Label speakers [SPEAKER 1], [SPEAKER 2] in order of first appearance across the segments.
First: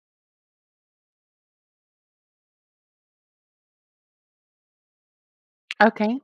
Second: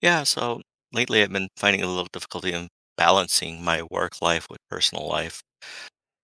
[SPEAKER 1] Yeah, so lately I've been finding a little difficulty in balancing my work life with personal life.
[SPEAKER 2] Okay.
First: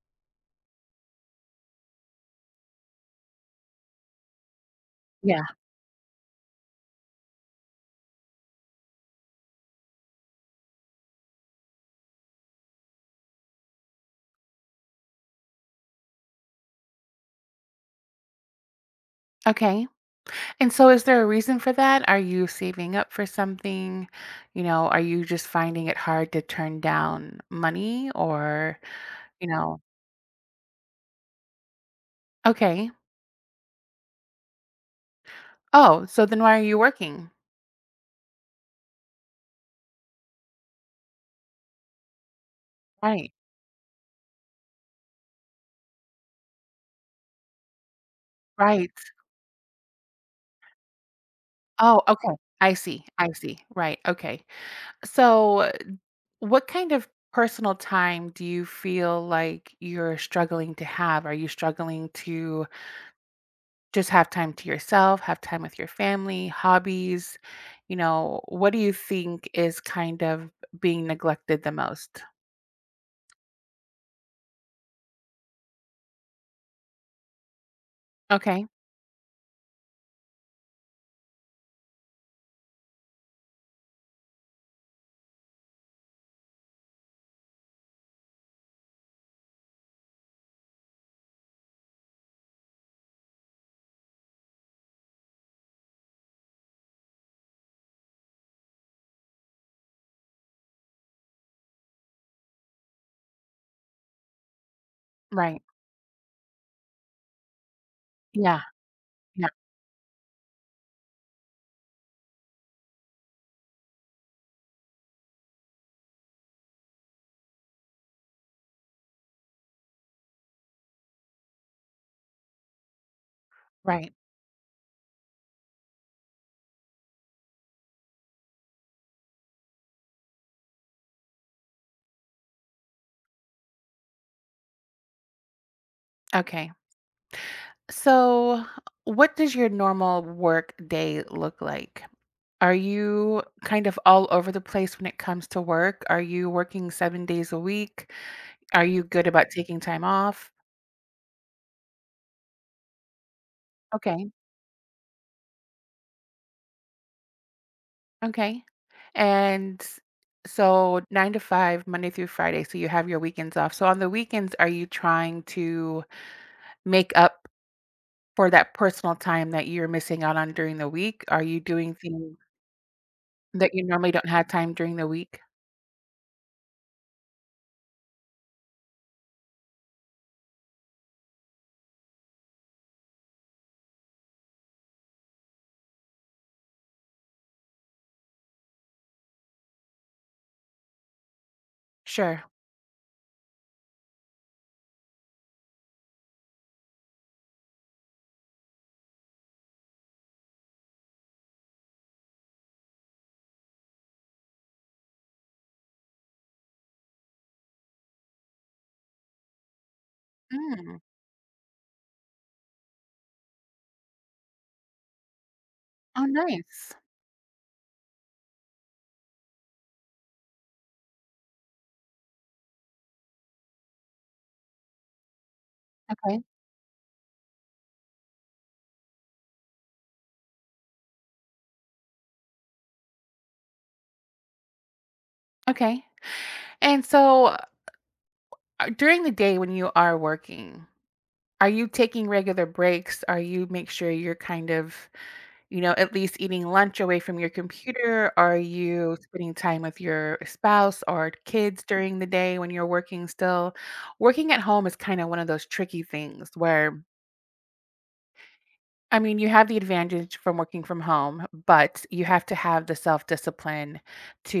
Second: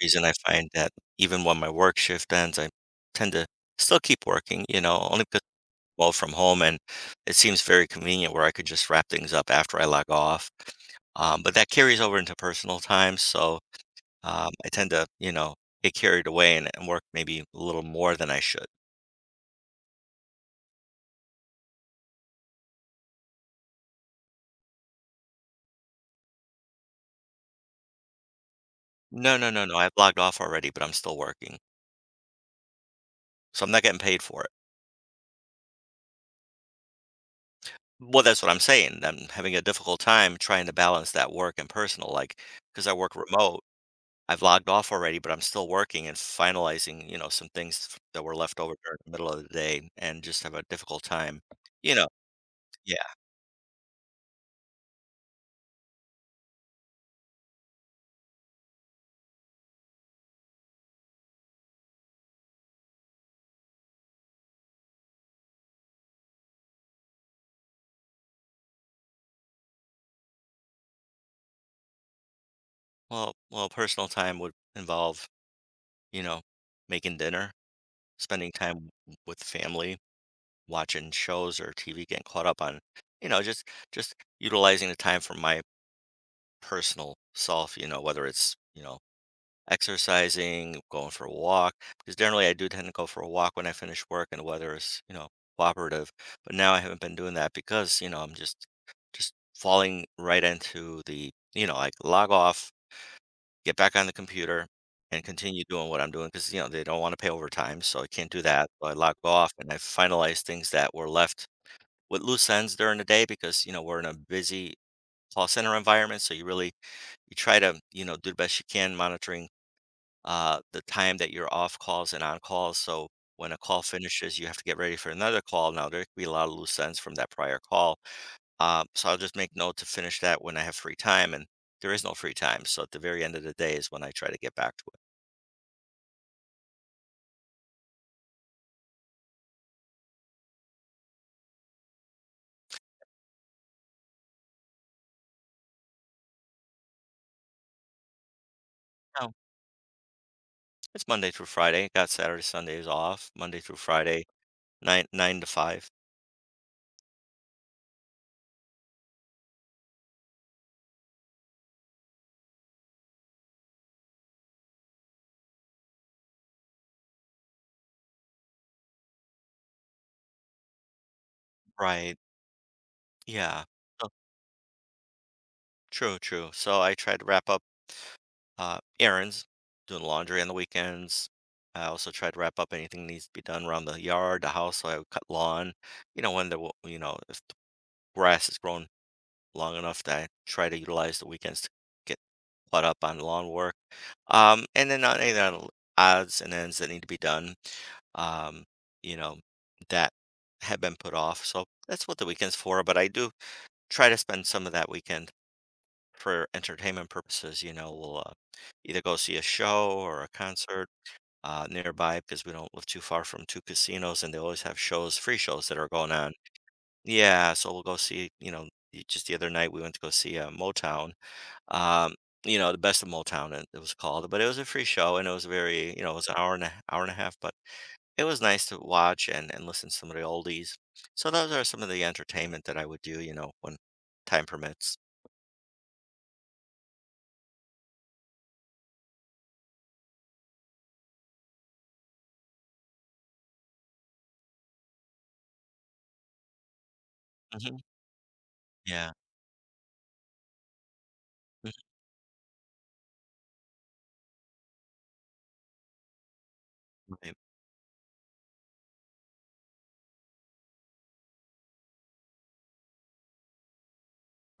[SPEAKER 1] Reason I find that even when my work shift ends, I tend to still keep working, only because
[SPEAKER 2] Yeah.
[SPEAKER 1] I well from home and it seems very convenient where I could just wrap things up after I log off. But that carries over into personal time, so I tend to, get carried away and work maybe a little more than I should.
[SPEAKER 2] Okay. And so is there a reason for that? Are you saving up for something? You know, are you just finding it hard to turn down money or,
[SPEAKER 1] No, no,
[SPEAKER 2] you
[SPEAKER 1] no, no.
[SPEAKER 2] know
[SPEAKER 1] I've logged off already, but I'm still working,
[SPEAKER 2] Okay.
[SPEAKER 1] so I'm not getting paid for it.
[SPEAKER 2] Oh, so then why are you working?
[SPEAKER 1] Well, that's what I'm saying. I'm having a difficult time trying to balance that work and personal, like, because I work
[SPEAKER 2] Right.
[SPEAKER 1] remote. I've logged off already, but I'm still working and finalizing, some things that were left over
[SPEAKER 2] Right.
[SPEAKER 1] during the middle of the day and just have a difficult time. You
[SPEAKER 2] Oh,
[SPEAKER 1] know,
[SPEAKER 2] okay. I
[SPEAKER 1] yeah.
[SPEAKER 2] see. I see. Right. Okay. So what kind of personal time do you feel like you're struggling to have? Are you struggling to just have time to yourself, have time with your family, hobbies, what do you think is kind of being neglected the most?
[SPEAKER 1] Well, personal time would involve, you know, making dinner, spending
[SPEAKER 2] Okay,
[SPEAKER 1] time with family, watching shows or TV, getting caught up on, you know, just just utilizing the time for my personal self, whether it's, exercising, going for a walk, because generally I do tend to go for a walk when I finish work and the weather is, cooperative. But now I haven't been doing that because, I'm just falling right into the, like log off, get back on the computer and
[SPEAKER 2] right.
[SPEAKER 1] continue doing what I'm doing because, they don't want to pay overtime. So I can't do
[SPEAKER 2] Yeah,
[SPEAKER 1] that. So I log
[SPEAKER 2] yeah,
[SPEAKER 1] off and I finalize things that were left with loose ends during the day because, we're in a busy call center environment. So you really you try to, do the best you can monitoring the time that you're off calls and on calls. So when a call
[SPEAKER 2] right.
[SPEAKER 1] finishes, you have to get ready for another call. Now, there could be a lot of loose ends from that prior call. So I'll just make note to finish that when I have free time. And there is no free time. So at the very end of the day is when I try to get back to it.
[SPEAKER 2] Okay. So, what does your normal work day look like? Are you kind of all over the place when it comes to work? Are you working 7 days a week? Are you good
[SPEAKER 1] No,
[SPEAKER 2] about taking time off?
[SPEAKER 1] it's Monday through Friday. Got Saturday, Sundays off. Monday through Friday,
[SPEAKER 2] Okay.
[SPEAKER 1] nine to five.
[SPEAKER 2] Okay. And so 9 to 5 Monday through Friday, so you have your weekends off. So on the weekends, are you trying to make up for that personal time that you're missing out on during the week? Are you doing
[SPEAKER 1] Right.
[SPEAKER 2] things
[SPEAKER 1] Yeah.
[SPEAKER 2] that you
[SPEAKER 1] Oh,
[SPEAKER 2] normally don't have time during the week?
[SPEAKER 1] true, true. So I try to wrap up errands, doing laundry on the weekends. I also try to wrap up anything needs to be done around the yard, the house. So I would cut lawn. You know, when the you know if the grass is grown long enough, that I try to utilize the weekends to get
[SPEAKER 2] Sure.
[SPEAKER 1] caught up on lawn work. And then on any other odds and ends that need to be done. Um, you know, that have been put off. So that's what the weekend's for. But I do try to spend some of that weekend for entertainment purposes, we'll either go see a show or a concert
[SPEAKER 2] Mm.
[SPEAKER 1] nearby because we don't live too far from two casinos, and they always have shows, free shows that are going
[SPEAKER 2] Oh,
[SPEAKER 1] on.
[SPEAKER 2] nice.
[SPEAKER 1] Yeah, so we'll go see. You know, just the other night we went to go see Motown. Um, you know, the best of Motown it was called, but it was a free show, and it was very, it was an
[SPEAKER 2] Okay.
[SPEAKER 1] hour and a half, but it was nice to watch and listen to some of the oldies. So those are some of the entertainment that I would do, when time permits.
[SPEAKER 2] Okay. And so during the day when you are working, are you taking regular breaks? Are you make sure you're kind of at least eating lunch away from your
[SPEAKER 1] Hmm.
[SPEAKER 2] computer? Are
[SPEAKER 1] Yeah.
[SPEAKER 2] you spending time with your spouse or kids during the day when you're working still? Working at home is kind of one of those tricky things where,
[SPEAKER 1] Mhm.
[SPEAKER 2] I mean, you have the advantage from working from home, but you have to have the self discipline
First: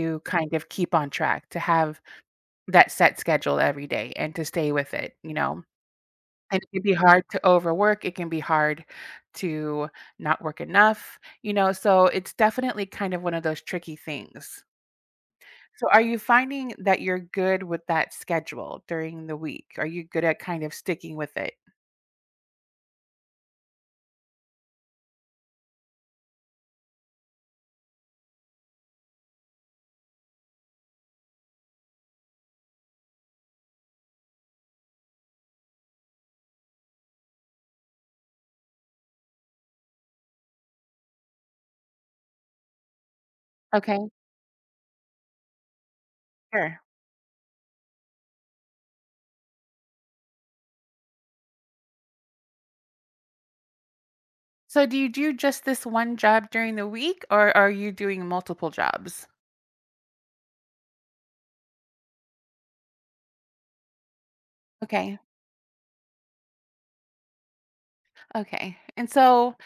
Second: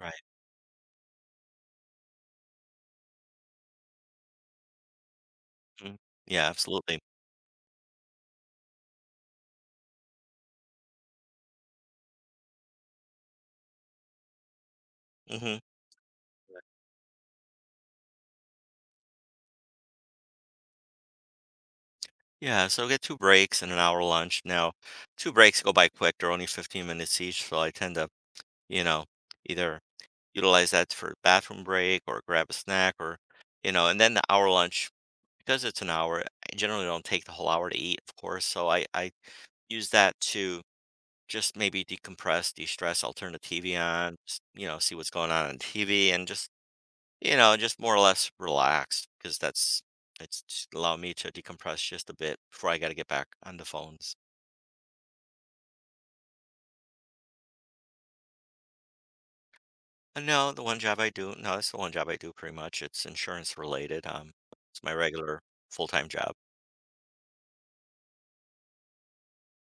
[SPEAKER 1] Right.
[SPEAKER 2] kind of keep on track, to have that set schedule every day and to stay with it, you know?
[SPEAKER 1] Mhm. Yeah,
[SPEAKER 2] And it can be
[SPEAKER 1] absolutely.
[SPEAKER 2] hard to overwork, it can be hard to not work enough, so it's definitely kind of one of those tricky things.
[SPEAKER 1] Mhm.
[SPEAKER 2] So are you finding that you're good with that schedule during the week? Are you good at kind of sticking with it?
[SPEAKER 1] Yeah, so get two breaks and an hour lunch. Now, two breaks go by quick, they're only 15 minutes each, so I tend to, you know, either utilize that for bathroom break or grab a snack or, and then the hour lunch, because it's an hour, I generally don't take the whole hour to eat, of course, so I use that to just maybe decompress, de-stress. I'll turn the TV
[SPEAKER 2] Okay,
[SPEAKER 1] on, s you know, see what's going on TV and just
[SPEAKER 2] sure.
[SPEAKER 1] just more or less relaxed because that's it's just allowed me to decompress just a bit before I got to get back on the phones.
[SPEAKER 2] So do you do just this one job during the week or are you doing multiple jobs?
[SPEAKER 1] And no, the one job I do, no, that's the one job I do pretty much. It's insurance related. It's my
[SPEAKER 2] Okay.
[SPEAKER 1] regular full-time job.
[SPEAKER 2] Okay. And so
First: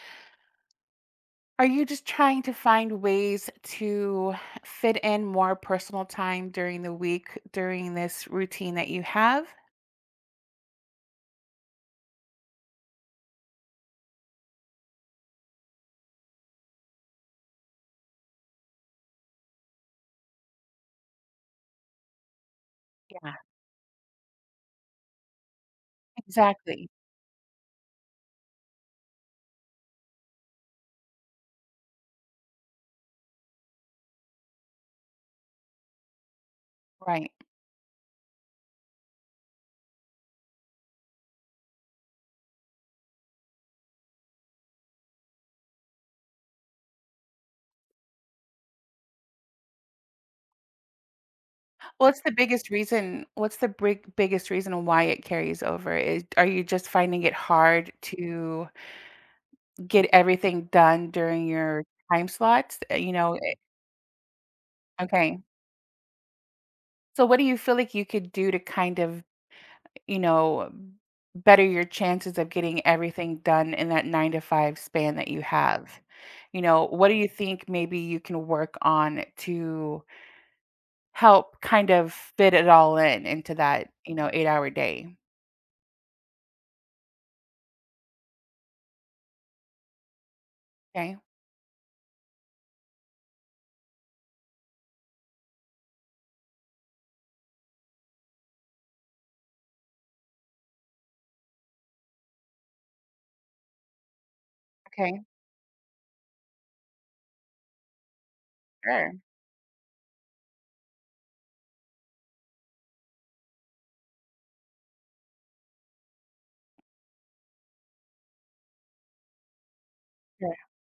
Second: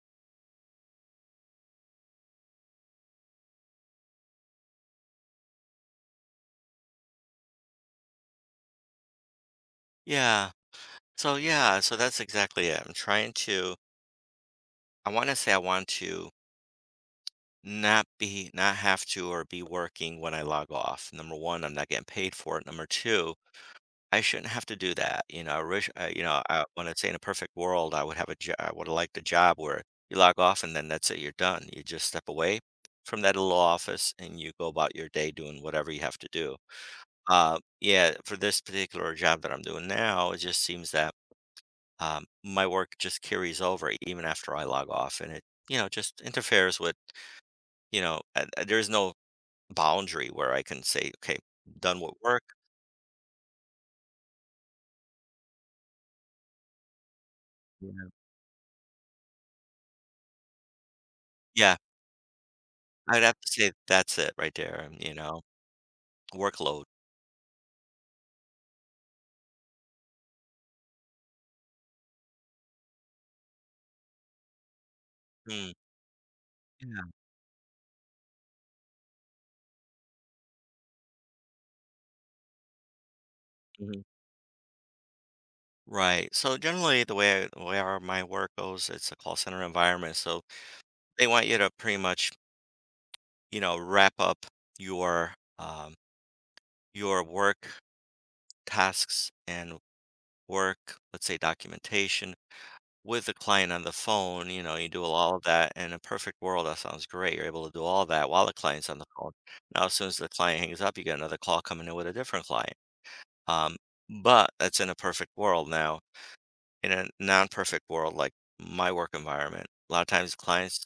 [SPEAKER 2] are you just trying to find ways to fit in more personal time during the week during this routine that you have?
[SPEAKER 1] Yeah. So yeah, so that's exactly it. I'm trying to, I want to say I want to not be, not have to or be working when I log off. Number one, I'm not getting paid for it. Number two,
[SPEAKER 2] Yeah.
[SPEAKER 1] I shouldn't have to do that, I wish I
[SPEAKER 2] Exactly.
[SPEAKER 1] wanna say in a perfect world, I would have a jo I would have liked a job where you log off and then that's it, you're done. You just step away from that little office and you go about your day doing whatever you have to do.
[SPEAKER 2] Right.
[SPEAKER 1] Yeah, for this particular job that I'm doing now, it just seems that, my work just carries over even after I log off and it, just interferes with, there's no boundary where I can say, "Okay, done with
[SPEAKER 2] What's the
[SPEAKER 1] work."
[SPEAKER 2] biggest reason what's the big biggest reason why it carries over? Is are you just finding it hard
[SPEAKER 1] Yeah.
[SPEAKER 2] to get everything done during
[SPEAKER 1] Yeah.
[SPEAKER 2] your time slots?
[SPEAKER 1] I'd have to say that's it right there,
[SPEAKER 2] Okay.
[SPEAKER 1] workload.
[SPEAKER 2] So what do you feel like you could do to kind of you know, better your chances of getting everything done in that 9 to 5 span that you
[SPEAKER 1] Mm,
[SPEAKER 2] have. You know, what
[SPEAKER 1] yeah,
[SPEAKER 2] do you think maybe you can work on to help kind of fit it all in into that,
[SPEAKER 1] mhm.
[SPEAKER 2] you know, 8-hour day?
[SPEAKER 1] Right, so generally, the way our my work goes, it's a call center environment, so
[SPEAKER 2] Okay,
[SPEAKER 1] they want you to pretty much, wrap up your, um, your work tasks and work, let's say, documentation with the client on the phone, you do
[SPEAKER 2] okay,
[SPEAKER 1] all of that. In a perfect world, that sounds great. You're able to do all that while the client's on the
[SPEAKER 2] sure,
[SPEAKER 1] phone. Now, as soon as the client hangs up, you get another call coming in with a different client. Um, but that's in a perfect world now. In a non-perfect world, like my work environment, a lot of times
[SPEAKER 2] sure,
[SPEAKER 1] clients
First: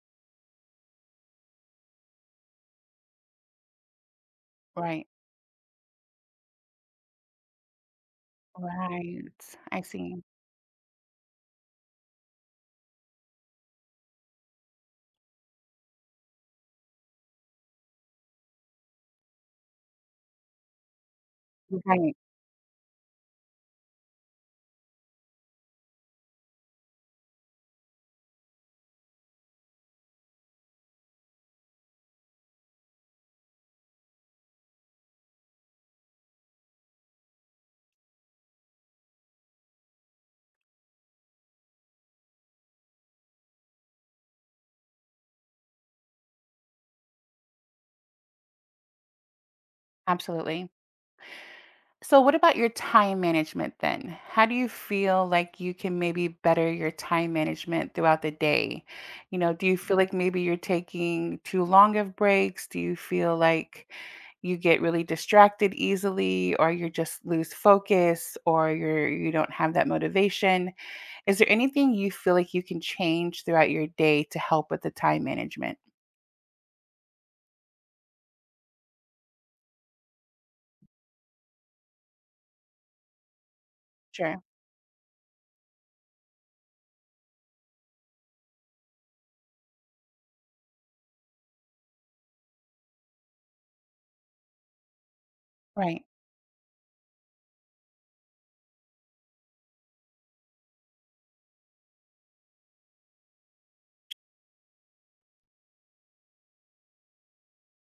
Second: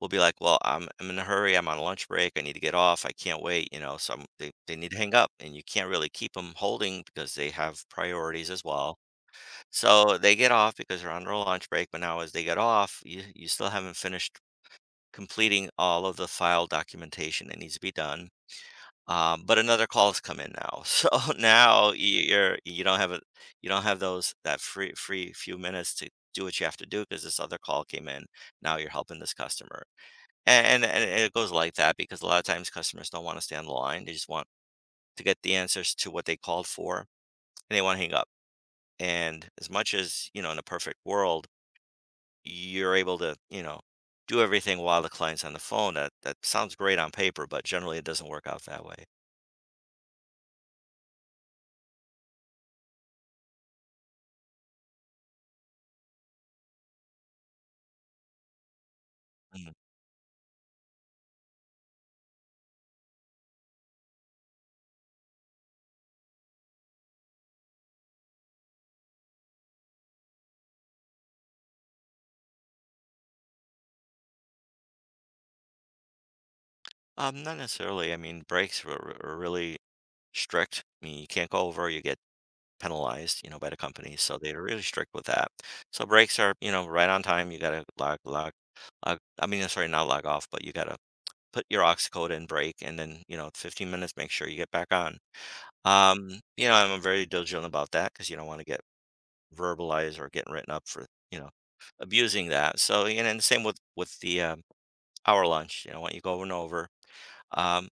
[SPEAKER 1] will be like, "Well, I'm in a hurry. I'm on lunch break. I need to get off. I can't wait." You know, so they need to
[SPEAKER 2] right,
[SPEAKER 1] hang up, and you can't really keep them holding because they have priorities as well.
[SPEAKER 2] right, I see,
[SPEAKER 1] So they get off because they're on their lunch break. But now, as they get off, you still haven't finished completing all of the file documentation that needs to be done but another call has come in now. So now
[SPEAKER 2] right,
[SPEAKER 1] you don't have a you don't have those that free few minutes to do what you have to do because this other call came in. Now you're helping this customer. And it goes like that because a lot of times customers don't want to stay on the line. They just want to get the answers to what they called for and they want to hang up. And as much as, in a perfect world, you're able to, do everything while the client's on the phone. That sounds great on paper, but generally it doesn't work out that way.
[SPEAKER 2] absolutely. So, what about your time management then? How do you feel like you can maybe better your time management throughout the day? You know, do you feel like maybe you're taking too long of breaks? Do you feel like you get really distracted easily or you just lose focus or you don't have that motivation? Is there anything you feel like you can change throughout your day to help with the time management?
[SPEAKER 1] Not necessarily. I mean, breaks were really strict. I mean, you can't go over, you get penalized, by the company. So
[SPEAKER 2] Sure.
[SPEAKER 1] they're really strict with that. So breaks are, right on time. You gotta log. I mean, sorry, not log off, but you gotta put your aux code in, break, and then, 15 minutes, make sure you get back on.
[SPEAKER 2] Right.
[SPEAKER 1] You know, I'm very diligent about that because you don't want to get verbalized or getting written up for, abusing that. So, and same with the hour lunch. You know, when you go over and over. Um,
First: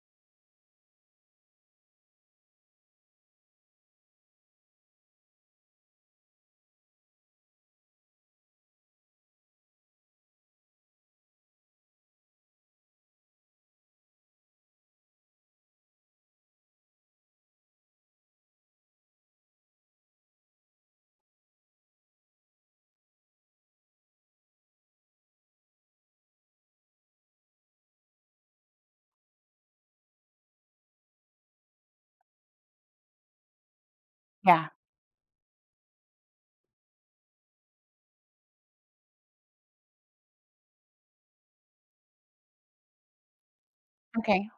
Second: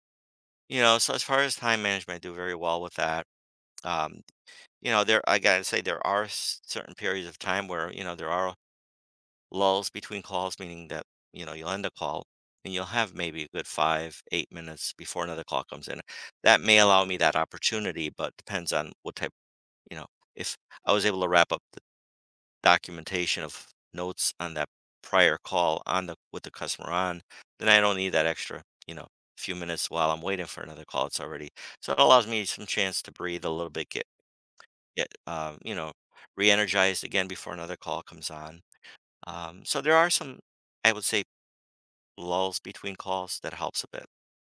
[SPEAKER 1] You know, so as far as time management, I do very well with that. Um, you know, there I gotta say there are certain periods of time where, there are lulls between calls, meaning that, you'll end a call and you'll have maybe a good five, 8 minutes before another call comes in. That may allow me that opportunity, but depends on what type, you know, if I was able to wrap up documentation of notes on that prior call on the with the customer on, then I don't need that extra, few minutes while I'm waiting for another call. It's already so it allows me some chance to breathe a little bit,
[SPEAKER 2] Yeah.
[SPEAKER 1] get re-energized again before another call comes on. So there are some, I would say, lulls between calls that helps a bit.
[SPEAKER 2] Okay.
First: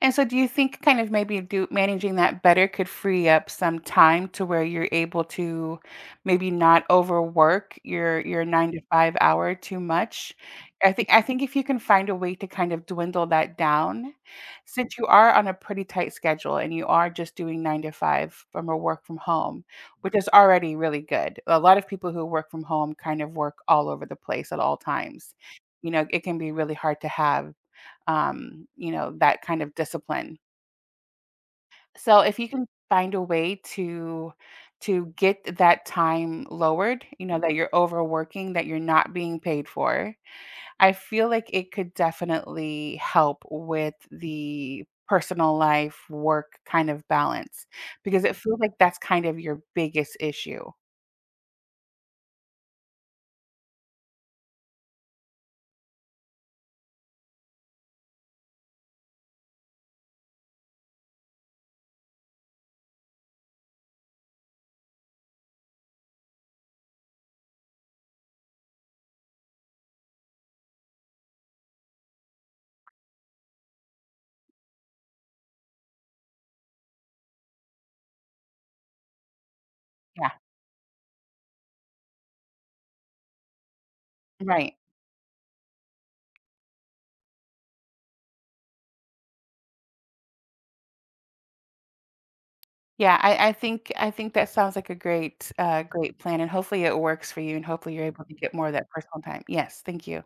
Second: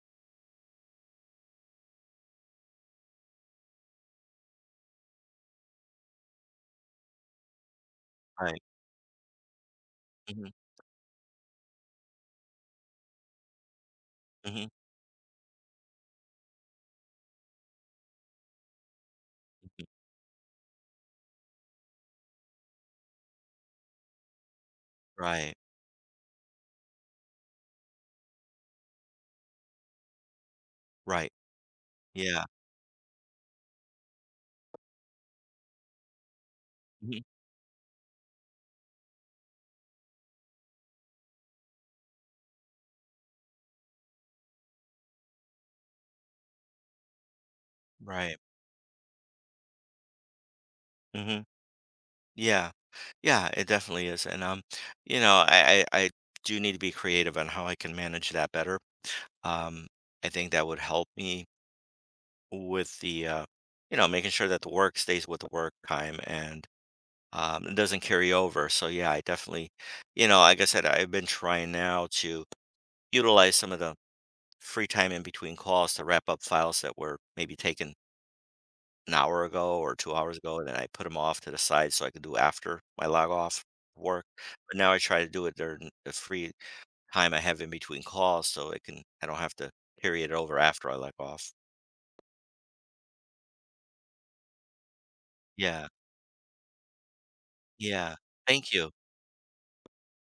[SPEAKER 2] And so do you think kind of maybe do managing that better could free up some time to where you're able to maybe not overwork your
[SPEAKER 1] Right.
[SPEAKER 2] 9 to 5 hour too much?
[SPEAKER 1] Hmm.
[SPEAKER 2] I think if you can find a way to kind of dwindle that down,
[SPEAKER 1] Hmm.
[SPEAKER 2] since you are on a pretty tight schedule and you are just doing 9 to 5 from a work from home, which is already really good. A lot of people who work from home kind of work all over the place at all times.
[SPEAKER 1] Right.
[SPEAKER 2] You know, it can be really hard to have that kind of discipline.
[SPEAKER 1] Right.
[SPEAKER 2] So if
[SPEAKER 1] Yeah.
[SPEAKER 2] you can find a way to get that time lowered,
[SPEAKER 1] Hmm.
[SPEAKER 2] that you're overworking, that you're not being paid for, I feel like it could definitely help with the personal life work kind of balance because it
[SPEAKER 1] Right.
[SPEAKER 2] feels like that's kind of your biggest issue.
[SPEAKER 1] Hmm. Yeah. Yeah, it definitely is. And I do need to be creative on how I can manage that better. Um, I think that would help me with the making sure that the work stays with the work time and it doesn't carry over. So yeah, I definitely, like I said, I've been trying now to utilize some of the free time in between calls to wrap up files that were maybe taken an hour ago or 2
[SPEAKER 2] Yeah.
[SPEAKER 1] hours ago, and then I put them off to the side so I could do after my log off work, but
[SPEAKER 2] Right.
[SPEAKER 1] now I try to do it during the free time I have in between calls so it can I don't have to carry it over after I log off.
[SPEAKER 2] Yeah, I think that sounds like a great uh,
[SPEAKER 1] Yeah,
[SPEAKER 2] great plan, and hopefully it works for you, and hopefully you're
[SPEAKER 1] yeah.
[SPEAKER 2] able to get more
[SPEAKER 1] Thank
[SPEAKER 2] of that
[SPEAKER 1] you.
[SPEAKER 2] personal time. Yes, thank you.